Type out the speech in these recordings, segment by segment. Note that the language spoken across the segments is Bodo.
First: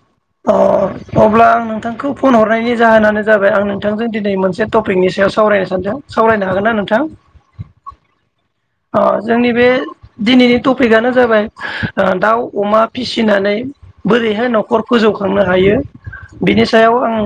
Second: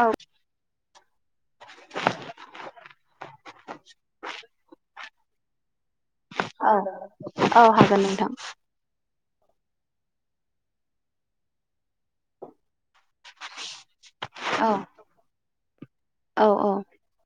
औ अ अब्ला आं नोंथांखौ फन हरनायनि जाहोनानो जाबाय आं नोंथांजों दिनै मोनसे टपिकनि सायाव सावरायनो सानदों । ओ औ हागोन नोंथां। अ जोंनि बे दिनैनि टपिकआनो जाबाय ओ दाउ अमा फिसिनानै बोरैहाय औ न'खर फोजौखांनो हायो औ बिनि सायाव आं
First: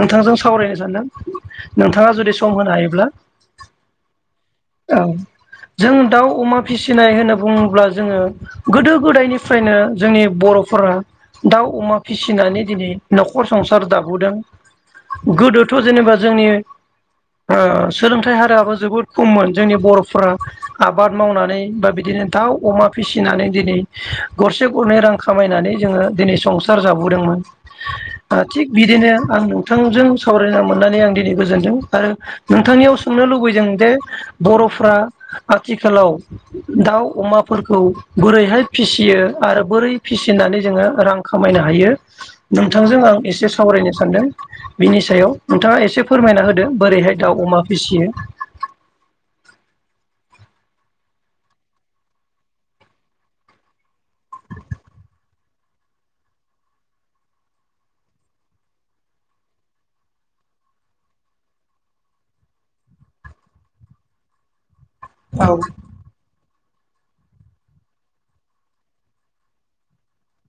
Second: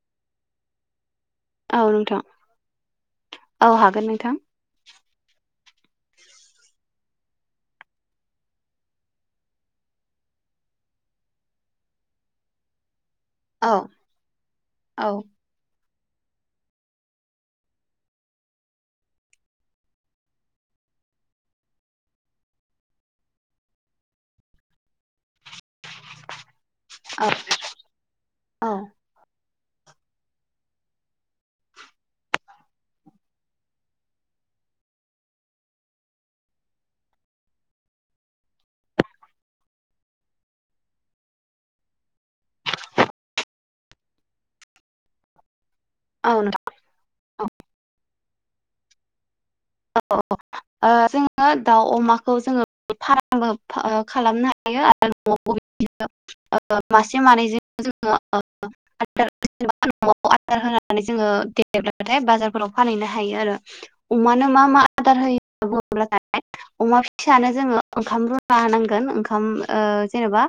नोंथांजों सावरायनो सानदों। औ नोंथाङा नोंथां जुदि सम होनो हायोब्ला औ हागोन नोंथां औ। जों दाउ अमा फिसिनाय होनना बुङोब्ला जोङो गोदो गोदायनिफ्रायनो जोंनि बर'फोरा दाउ अमा फिसिनानै दिनै न'खर औ संसार दाबोदों औ गोदोथ' जेनेबा जोंनि ओ सोलोंथाइ हाराबो जोबोद खममोन जोंनि बर'फ्रा आबाद मावनानै बा बिदिनो दाउ अमा फिसिनानै दिनै गरसे गरनै रां खामायनानै जोङो दिनै संसार जाबोदोंमोन। दा थिग औ बिदिनो आं नों नोंथांजों सावरायना मोननानै आं दिनै गोजोनदों आरो नोंथांनियाव सोंनो लुबैदों जे बर'फ्रा आथिखालाव दाउ अमाफोरखौ बोरैहाय फिसियो आरो बोरै फिसिनानै जोङो रां खामायनो हायो नोंथांजों आं एसे सावरायनो सानदों बिनि सायाव नोंथाङा एसे से फोरमायना नोंथां होदो बोरैहाय दाउ औ अमा फिसियो। औ औ ओ जोङो दाउ अमाखौ जोङो फारामबो ओ खालामनो हाथों आरो न'आवबो [unintelligible] मासे मानै जे‌ जोङो [unintelligible] आधार होना नै जोङो देरबाथाइ बाजारफोराव फानहैनो हाथों आरो अमानो मा मा आदार औ होयो [unintelligible] अमा फिसानो जोङो ओंखाम रुना होनांगोन ओंखाम ओ जेनेबा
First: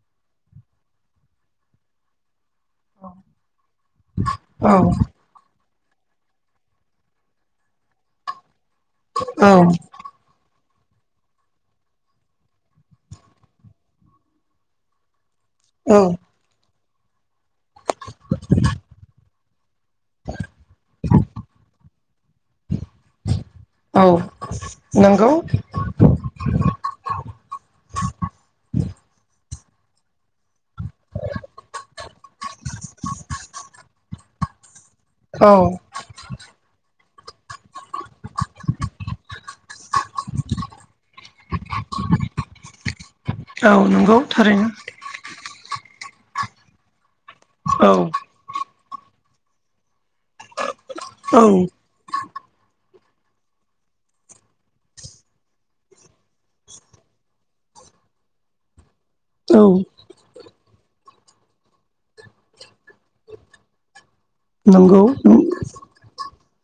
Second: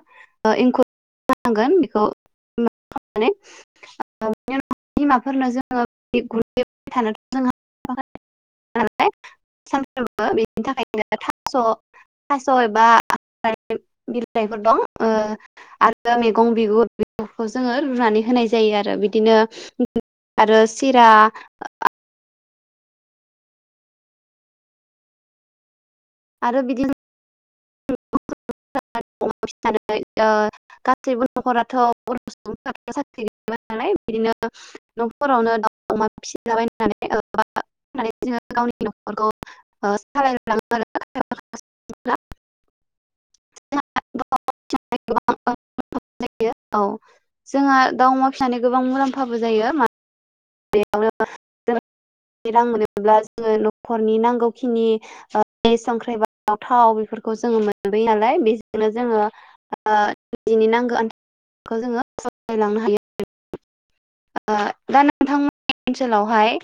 ओ एंखुर होनांगोन बेखौ औ [unintelligible] बिमाफोरनो जों [unintelligible] [unintelligible] औ बिनि थाखाइनो थास' थास' एबा [unintelligible] बिलायफोर दं ओ औ आरो मैगं बिगुर बेफोरखौ जोङो रुनानै होनाय जायो आरो बिदिनो आरो सिरा औ नंगौ। आरो बिदिनो [unintelligible] ओ गासैबो न'खरावथ' बर'सुबुं फोराथ' सारख्रि गैजोबा नालाय बिदिनो औ न'फोरावनो दाव क्या फिसिला बाइनानै [unintelligible] जोङो गावनि न'खरखौ ओ सालाय लाङो आरो [unintelligible] औ नंगौ थारैनो जोंहा । [unintelligible] औ जोंहा औ दाउ अमा फिसानि गोबां मुलाम्फाबो जायो मा औ [unintelligible] रां मोनो ब्ला जोङो न'खरनि नांगौखिनि ओ संख्रि बानलु थाव बेफोरखौ जोङो मोनबोयो नालाय बेजोंनो जोङो ओ औ इनि नांगो खौ जोङो नंगौ [unintelligible] [unintelligible] [unintelligible] हाय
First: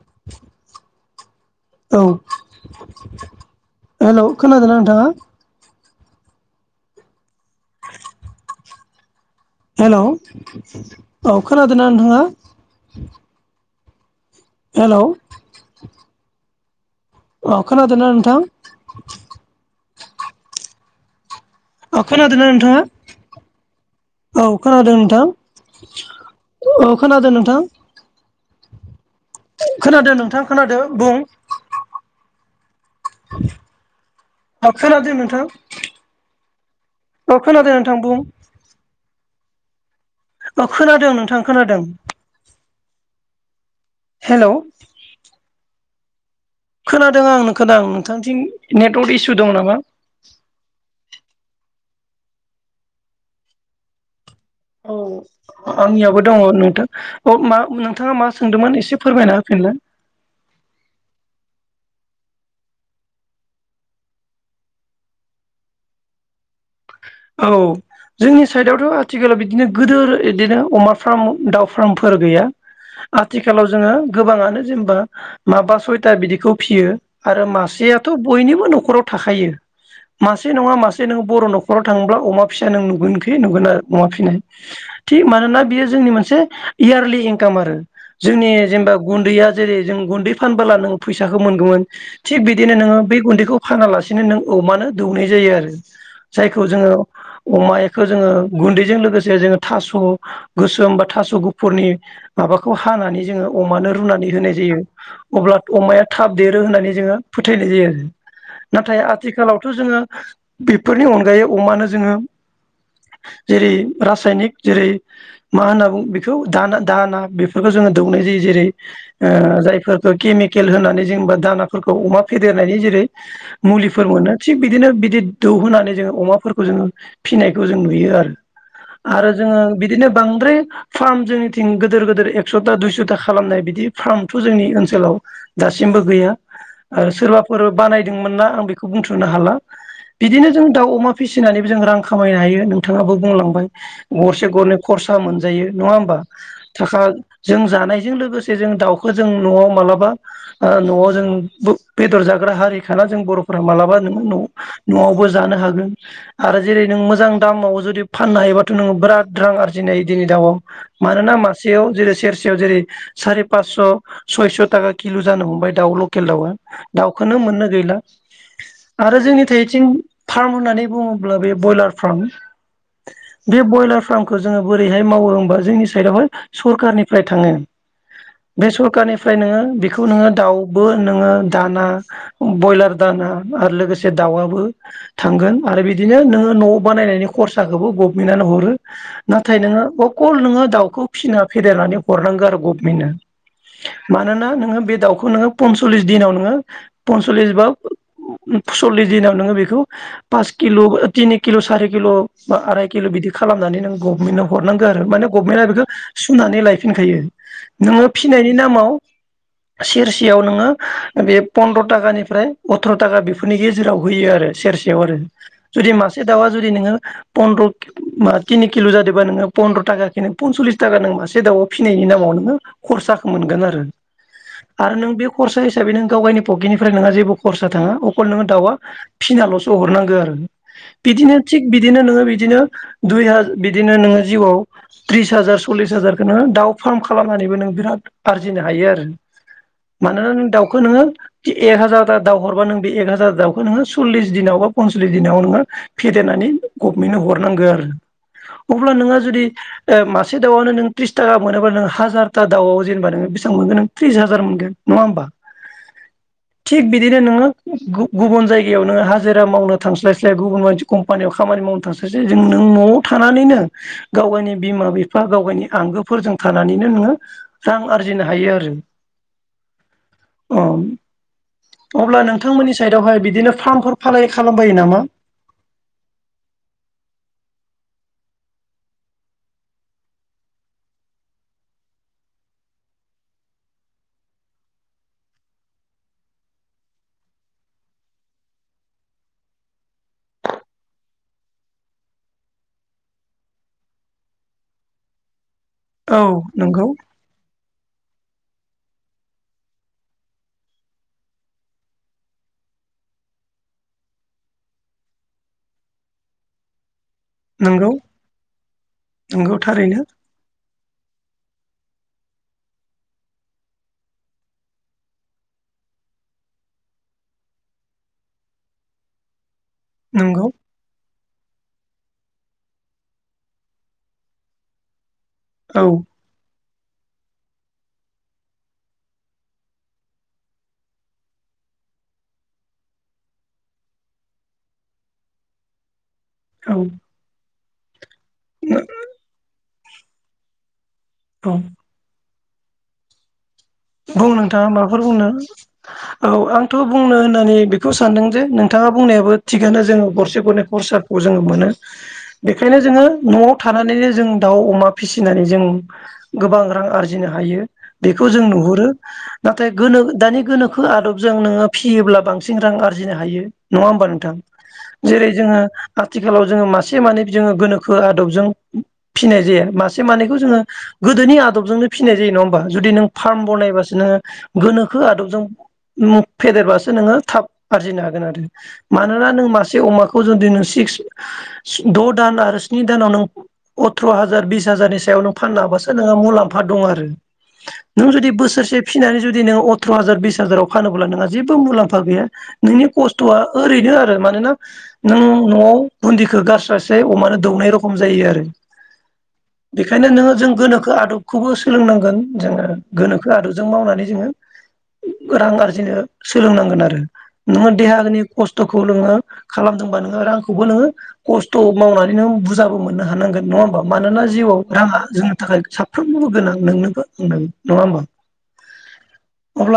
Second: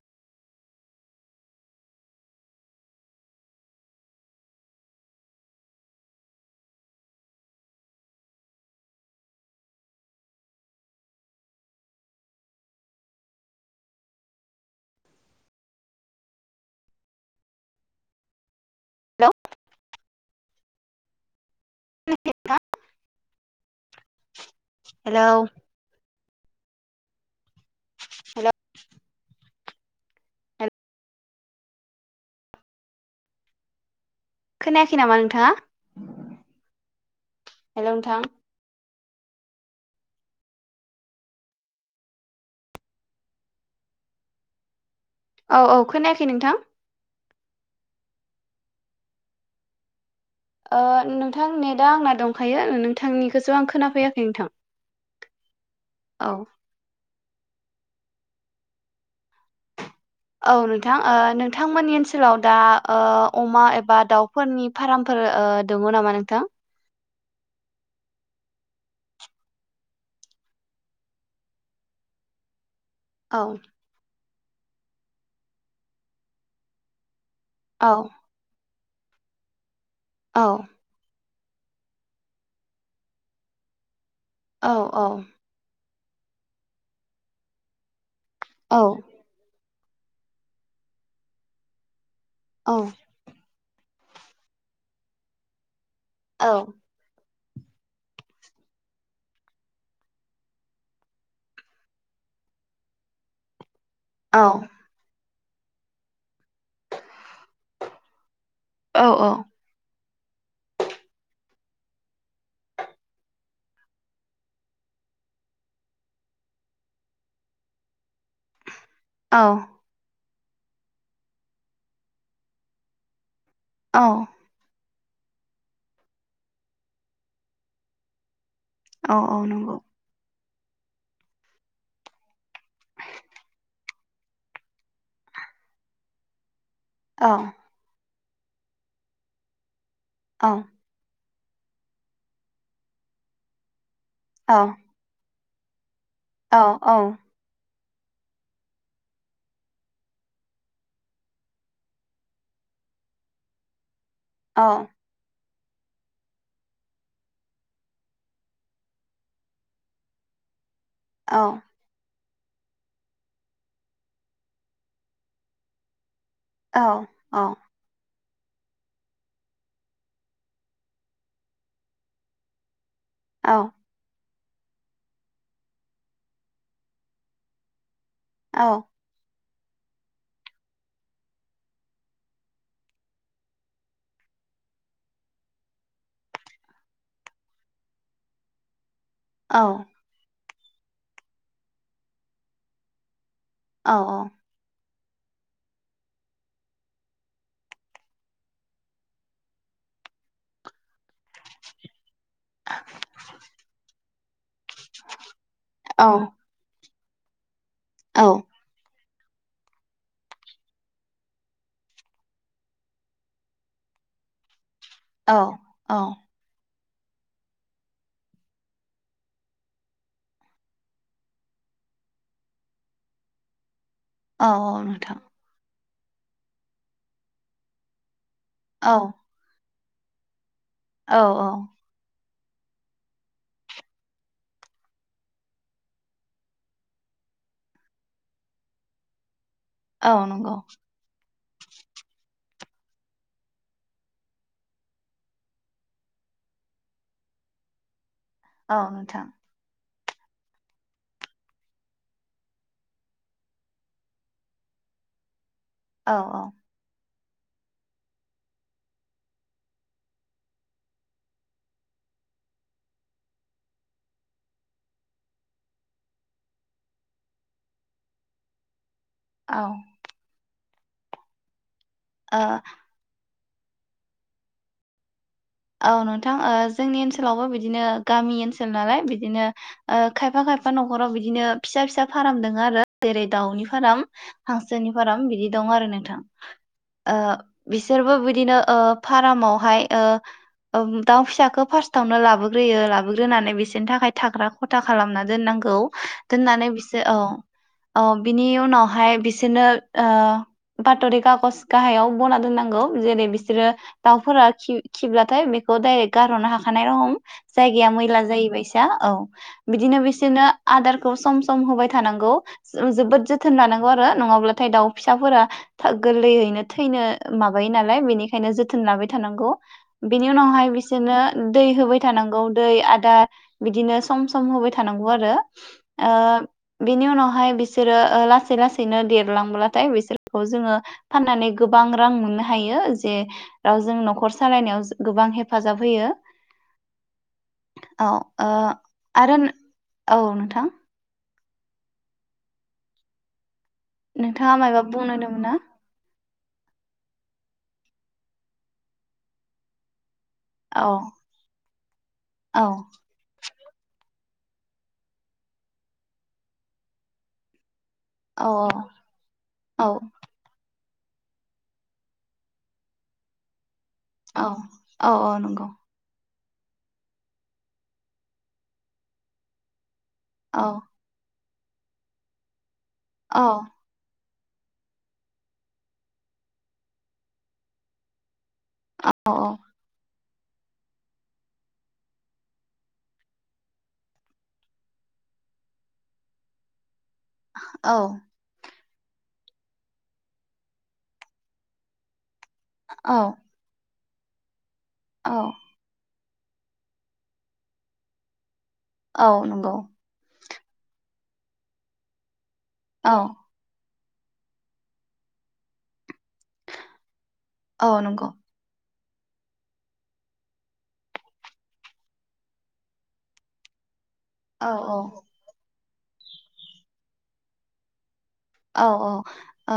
[inaudible] औ हेलौ खोनादोंना नोंथाङा? [inaudible] हेलौ औ खोनादोंना नोंथाङा? हेलौ अ खोनादोंना नोंथां? हेलौ औ खोनादोंना नोंथाङा औ खोनादों नोंथां? हेलौ औ खोनादों नोंथां? हेलौ खोनादों नोंथां खोनादों बुं। [inaudible] औ खोनायाखै खोनादों नामा नोंथां नोंथाङा औ खोनादों नोंथां बुं। औ खोनादों नोंथां खोनादों। हेलौ औ औ खोनायाखै नोंथां? खोनादों आं खोनादों नोंथांथिं नेटवक इसु दं नामा ओ नोंथां नेटआ आंना दंखायो नोंथांनिखौसो आं खोनाफैयाखै नोंथां। औ आंनियाबो औ दङ नोंथां। अ मा नोंथाङा मा सोंदोंमोन एसे फोरमायना होफिनलाय औ नोंथां ओ नोंथांमोननि ओनसोलाव दा ओ अमा एबा दाउफोरनि फार्मफोर ओ दङ नामा नोंथां? औ जोंनि साइडआवथ' आथिखालाव बिदिनो गिदोर इदिनो अमा फार्म दाउ फार्मफोर गैया। औ आथिखालाव जोङो गोबाङानो जेनेबा माबा सयथा बिदिखौ फियो। आरो औ मासेयाथ' बयनिबो न' खराव थाखायो। मासे औ नङा मासे नोंङो बर' न' खराव थांब्ला अमा फिसा नों नुगोनखि नुगोन आरो अमा फिनाय औ औ थिग मानोना बेयो जोंनि मोनसे इयारलि इंकाम आरो जोंनि औ जेनेबा गुन्दैया जेरै जों गुन्दै फानबोला नों फैसाखौ मोनगोमोन थिग औ बिदिनोङो बे गुन्दैखौ फानालासिनो नों अमानो दौनाय जायो आरो औ जायखौ जोङो अमायाखौ जोङो गुन्दैजों लोगोसे जोङो थास' गोसोम बा थास' गुफुरनि माबाखौ हानानै जोङो अमानो रुनानै औ होनाय जायो अब्ला अमाया थाब देरो होननानै जोङो फोथायनाय जायो आरो नाथाय औ आथिखालावथ' जोङो बि बेफोरनि अनगायै अमानो जोङो जेरै रासायनिक जेरै मा होनना बुङो बेखौ दा दाना बेफोरखौ जोङो दौनाय जायो जेरै औ ओ जायफोरखो केमिकेल होनानै जेनेबा दानाफोरखौ अमा फेदेरनायनि जेरै औ मुलिफोर मोनो थिग बिदिनो बि बि दौ होनानै जोङो अमाफोरखौ जोङो फिसिनायखौ जों नुयो आरो औ आरो औ जोङो नंगौ बिदिनो बांद्राय फार्म जोंनिथिं गोदोर गोदोर एकस'था दुइस'था खालामनाय बिदि फार्मथ' जोंनि ओनसोलाव दासिमबो गैया आरो औ सोरबाफोर बानाय दों मोना आं बेखौ बुंथ'नो हाला बिदिनो औ जों दाउ अमा फिसिनानैबो जों रां खामायनो हायो नोंथाङाबो बुंलांबाय गरसे औ गरनै खरसा मोन जायो नङा होमबा औ थाखा जों जानाय बे जों लोगोसे जों दाउखौ जों न'आव मालाबा ओ न'आव जों बेदर जाग्रा हारिखाना जों बर'फोरा मालाबा न औ जानो हागोन आरो जेरै नों मोजां दामाव जुदि फाननो हायोबाथ नोङो बिराद रां आरजिनो हायो दिनै दावाव मानोना औ मासेयाव जेरै सेरसे सेयाव जेरै सयस‌ ताका किल जानो हमबाय दाव लकेल खेल दावा औ औ दाउखोनो‌‌ मोननो गैला आरो जोंनि थै थिं फार्म होननानै बुङोब्ला बे ब्रयलार फ्राम बे बयलार फार्म खो‌‌ जोङो बोरैहाय मावो होनबा जोंनि साइड‌आवहाय सरखारनिफ्राय थाङो। बे सरकारनिफ्रायनो बेखौ नोङो दाउबो नोङो दाना बयलार दाना आरो लोगोसे दाउआ बो थांगोन आरो बिदिनो नोङो नआव बानायनायनि खरसाखौबो गभमेन्टआनो हरो। नाथाय नोङो अकल नोङो दाउखौ फिसिना फेेदेरनानै हरनांगौ आरो गभमेन्टनो मानोना नोङो बे दावखौ नोङो पनसलिस दिनाव नोङो पनसलिस बा उम उम सललिस दिनाव नोङो बेखौ पास किल तिनि किल सारि किल बिदि बा आराय किल बिदि खालामनानै होनांगौ मेनौ हरनांगौ आरो माने गभमेन्टआ बेखौ सुनानै लायो। फिनखायो नोङो फिसिनायनि नामाव सेरसेयाव नोङो बे पन्द्र‌ ताकानिफ्राय अथ्र थाखा बेफोरनि गेजेर जेरावहोयो आरो सेरसेयाव आरो औ जुदि मासे दाउआ जुदि नोङो पन्द्र कि मा तिनि किल जादो‌ बा नोङो पन्द्र तागाके नों पनसलिस ताका नों मासे दाआव फिनायनि नामाव नोङो खरसाखौ मोनगोन आरो। औ आरो नों नोंथां बे खरसा हिसाबै दा बे नों गाव गायनि पकेनिफ्राय नोङा जेबो खरसा थाङा अखल नोङो दाउआ औ फिसिनालसो सो हरनांगो आरो। औ बिदिनो औ थिग बिदिनो नोङो बिदि बिदिनो दुइ हाज बिदिनो नोङो जिउआव त्रिस हाजार सललिस हाजारखो नोङो दाउ फाराम खालामनानैबो नों बिराद आरजिनो हायो आरो। औ मानोना नों नंगौ दाउखो नोङो एक हाजार ता दाव हरबा नों बे एक हाजार दाउखो नोङो सललिस दिनाव बा पनसलिस दिनाव नोङो फेदेरनानै गभमेन्टनो हरनांगो आरो औ अब्ला नोंहा नोंथां जुदि ए मासे दावानो नों थ्रिस थाखा मोनोबा नों हाजारथा दाउआव जेनेबा नों बेसेबां मोनगोन नों थ्रिस हाजार मोनगोन नङा होमबा। औ औ। दिनो नोङो गुब गुबुन जायगायाव नोङो हाजिरा मावनो थांस्लायस्लाय गुबुन बायदि कम्पानियाव खामानि मावनो थांस्लायस्लाय जों नों न'आव थानानैनो गाव गायनि बिमा बिफा गाव गायनि आंगोफोरजों थानानैनो नोङो रां आरजिनो हायो आरोष औ। औ। अब्ला ओ नोंथांमोननि स बिदिनो फार्मफोर फालागि खालामबायो नामा? औ नोंथां ओ जोंनि ओनसोलावबो बिदिनो गामि ओनसोल नालाय बिदिनो ओ खायफा खायफा न'खराव बिदिनो फिसा फिसा फाराम दोङो आरो जेरै दाउनि फाराम हांसोनि फाराम बिदि दं आरो नोंथां। ओ बिसोरबो बिदिनो ओ फारामावहाय ओ ओम दाउ फिसाखौ फार्स्टावनो लाबोग्रोयो लाबोग्रोनानै बिसोरनि थाखाय थाग्रा खथा खालामना दोननांग गौ औ दोननानै नंगौ बिसो औ। औ बिनि उनावहाय बिसोरनो ओ बाथरि खागज गाहायाव बना दोननांगौ जेरै बिसोरो दाउफोरा खि खिब्ला थाय बेखौ डाइरेक्ट गारहरनो हाखानाय रहम। जायगाया नंगौ मैला जाहैबायसा औ नंगौ बिदिनो थारैनो बिसोरनो आदारखौ सम सम होबाय थानांगौ। जों जोबोद जोथोन लानांगौ आरो नङाब्लाथाय दाउ फिसाफोरा था गोरलैयैनो थैनो माबायो नालाय। बेनिखायनो जोथोन लाबाय थानांगौ। बिनि नंगौ उनावहाय बिसोरनो दै होबाय थानांगौ दै आदार बिदिनो सम सम होबाय थानांगौ आरो। औ ओ बेनि उनावहाय बिसोरो ओ लासै लासैनो देरलांब्लाथाय बिसोरखौ जोङो फाननानै गोबां रां मोननो हायो। जेे ओ जों न'खर सालायनायाव जो गोबां हेफाजाब होयो। औ। औ ओ आरो नो औ नोंथां। औ। बुं नोंथाङा मायबा माबाफोर बुंनो दंमोन ना औ आंथ बुंनो होननानै बेखौ सानदों जे नोंथाङा बुंनायाबो थिगानो जोङो गर से गरनै औ खरसाखौ जोङो मोनो। औ बेखायनो जोङो न'आव थानानैनो जों दाउ अमा फिसिनानै जों गोबां रां आरजिनो हायो। बेखौ जों औ नुहुद गो नाथाय औ गोनो ओ दानि गोनो खो आदबजों नोङो फियोब्ला बांसिन रां आरजिनो हायो। नङा होमबा नोंथां? औ औ जेरै औ जोङो नंगौ आथि थिखालाव जोङो मासे मानै जोङो गोनोखो आदबजों फिनाय जायो। मास से मानैखौ जोङो औ गोदोनि आग दबजोंनो फिनाय जायो नङा होनबा? जुदि नों फार्म औ नो गोनोखो आदबजों म फेदेरबासो नोंङो थाब आरजिनो हागोन आरो। मानोना औ नों मासे अमाखौ जुदि नों सिक्स द दान आरो स्नि दानाव नों अथ्र हाजार बिस हाजारनि सायाव नों फाननो हाबासो नोंहा मुलाम्फा दं आरो नों औ जुदि बोसोरसे फिसिनानै जुदि नोंङो अथ्र हाजार बिस हाजाराव फानोब्ला नोंहा जेबो मुलाम्फा गैया। नोंनि औ खस्थआ ओरैनो आरो ओ मानोना नों औ न'आव बुनदि बेखौ गारस्रायस्राय अमानो दौनाय रखम जायो आरो औ नंगौ बेखायनो नोंङो जों गोनोखो आदबखौबो सोलोंनांगोन जोंङो औ गोनो मावनानै जोंङो रां आरजिनो सोलोंनांगोन आरो नोंङो औ देहानि नंगौ खस्थखौ नोंङो खालामदोंबा नोंङो रांखौबो नोंङो खस्थ मावनानै नोंङो बुरजाबो मोननो हानांगोन नङा होनबा। मानोना जिउआव औ औ रांङा जोंनि थाखाय साब फ्रोमनोबो गोनां नोंनोबो गोनां नंङा होनबा। औ औ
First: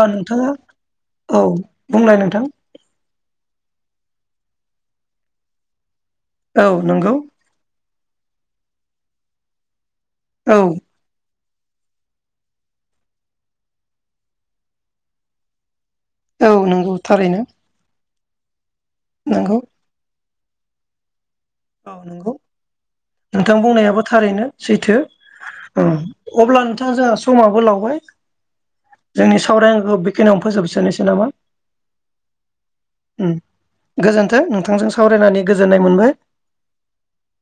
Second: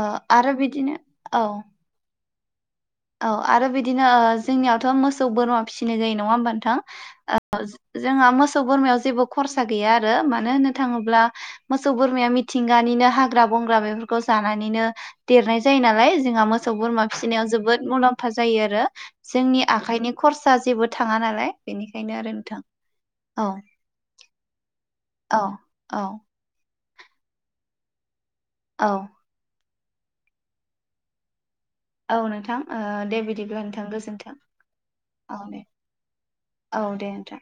ओ आरो बिदिनो औ बुंलाय नोंथां औ आरो बिदिनो जोंनियावथ मोसौ बोरमा फिसिनाय जायो नंङा होनबा औ नोंथां नंगौ जोंहा मोसौ बोरमायाव जेबो‌ खरसा गैया आ रो मानो औ होननो थांङोब्ला मोसौ बोरमाया मिथिंगानिनो हाग्रा बंग्रा बेफोरखौ जानानैनो देरनाय जायो नालाय जोंहा औ मोसौ नंगौ बोरमा थारैनो फिसिनायाव जोबोद मुलाम्फा जायो आरो नंगौ जोंनि आखाइनि खरसा जेबो थांङा नालाय औ बेनिखायनो नोंगौ आरो नोंथां औ नोंथां बुंनायाबो थारैनो सैथो। औ अ औ अब्ला नोंथांङा जोंहा समाबो लावबाय औ जोंनि सावराय औ बेखिनियावनों फोजोबसोनोसै नामा औ नोंथां ओ दे उम बिदिब्ला नोंथां गोजोन्थों नोंथांजों औ सावरायनानै दे। गोजोननाय मोनबाय औ दे नोंथां।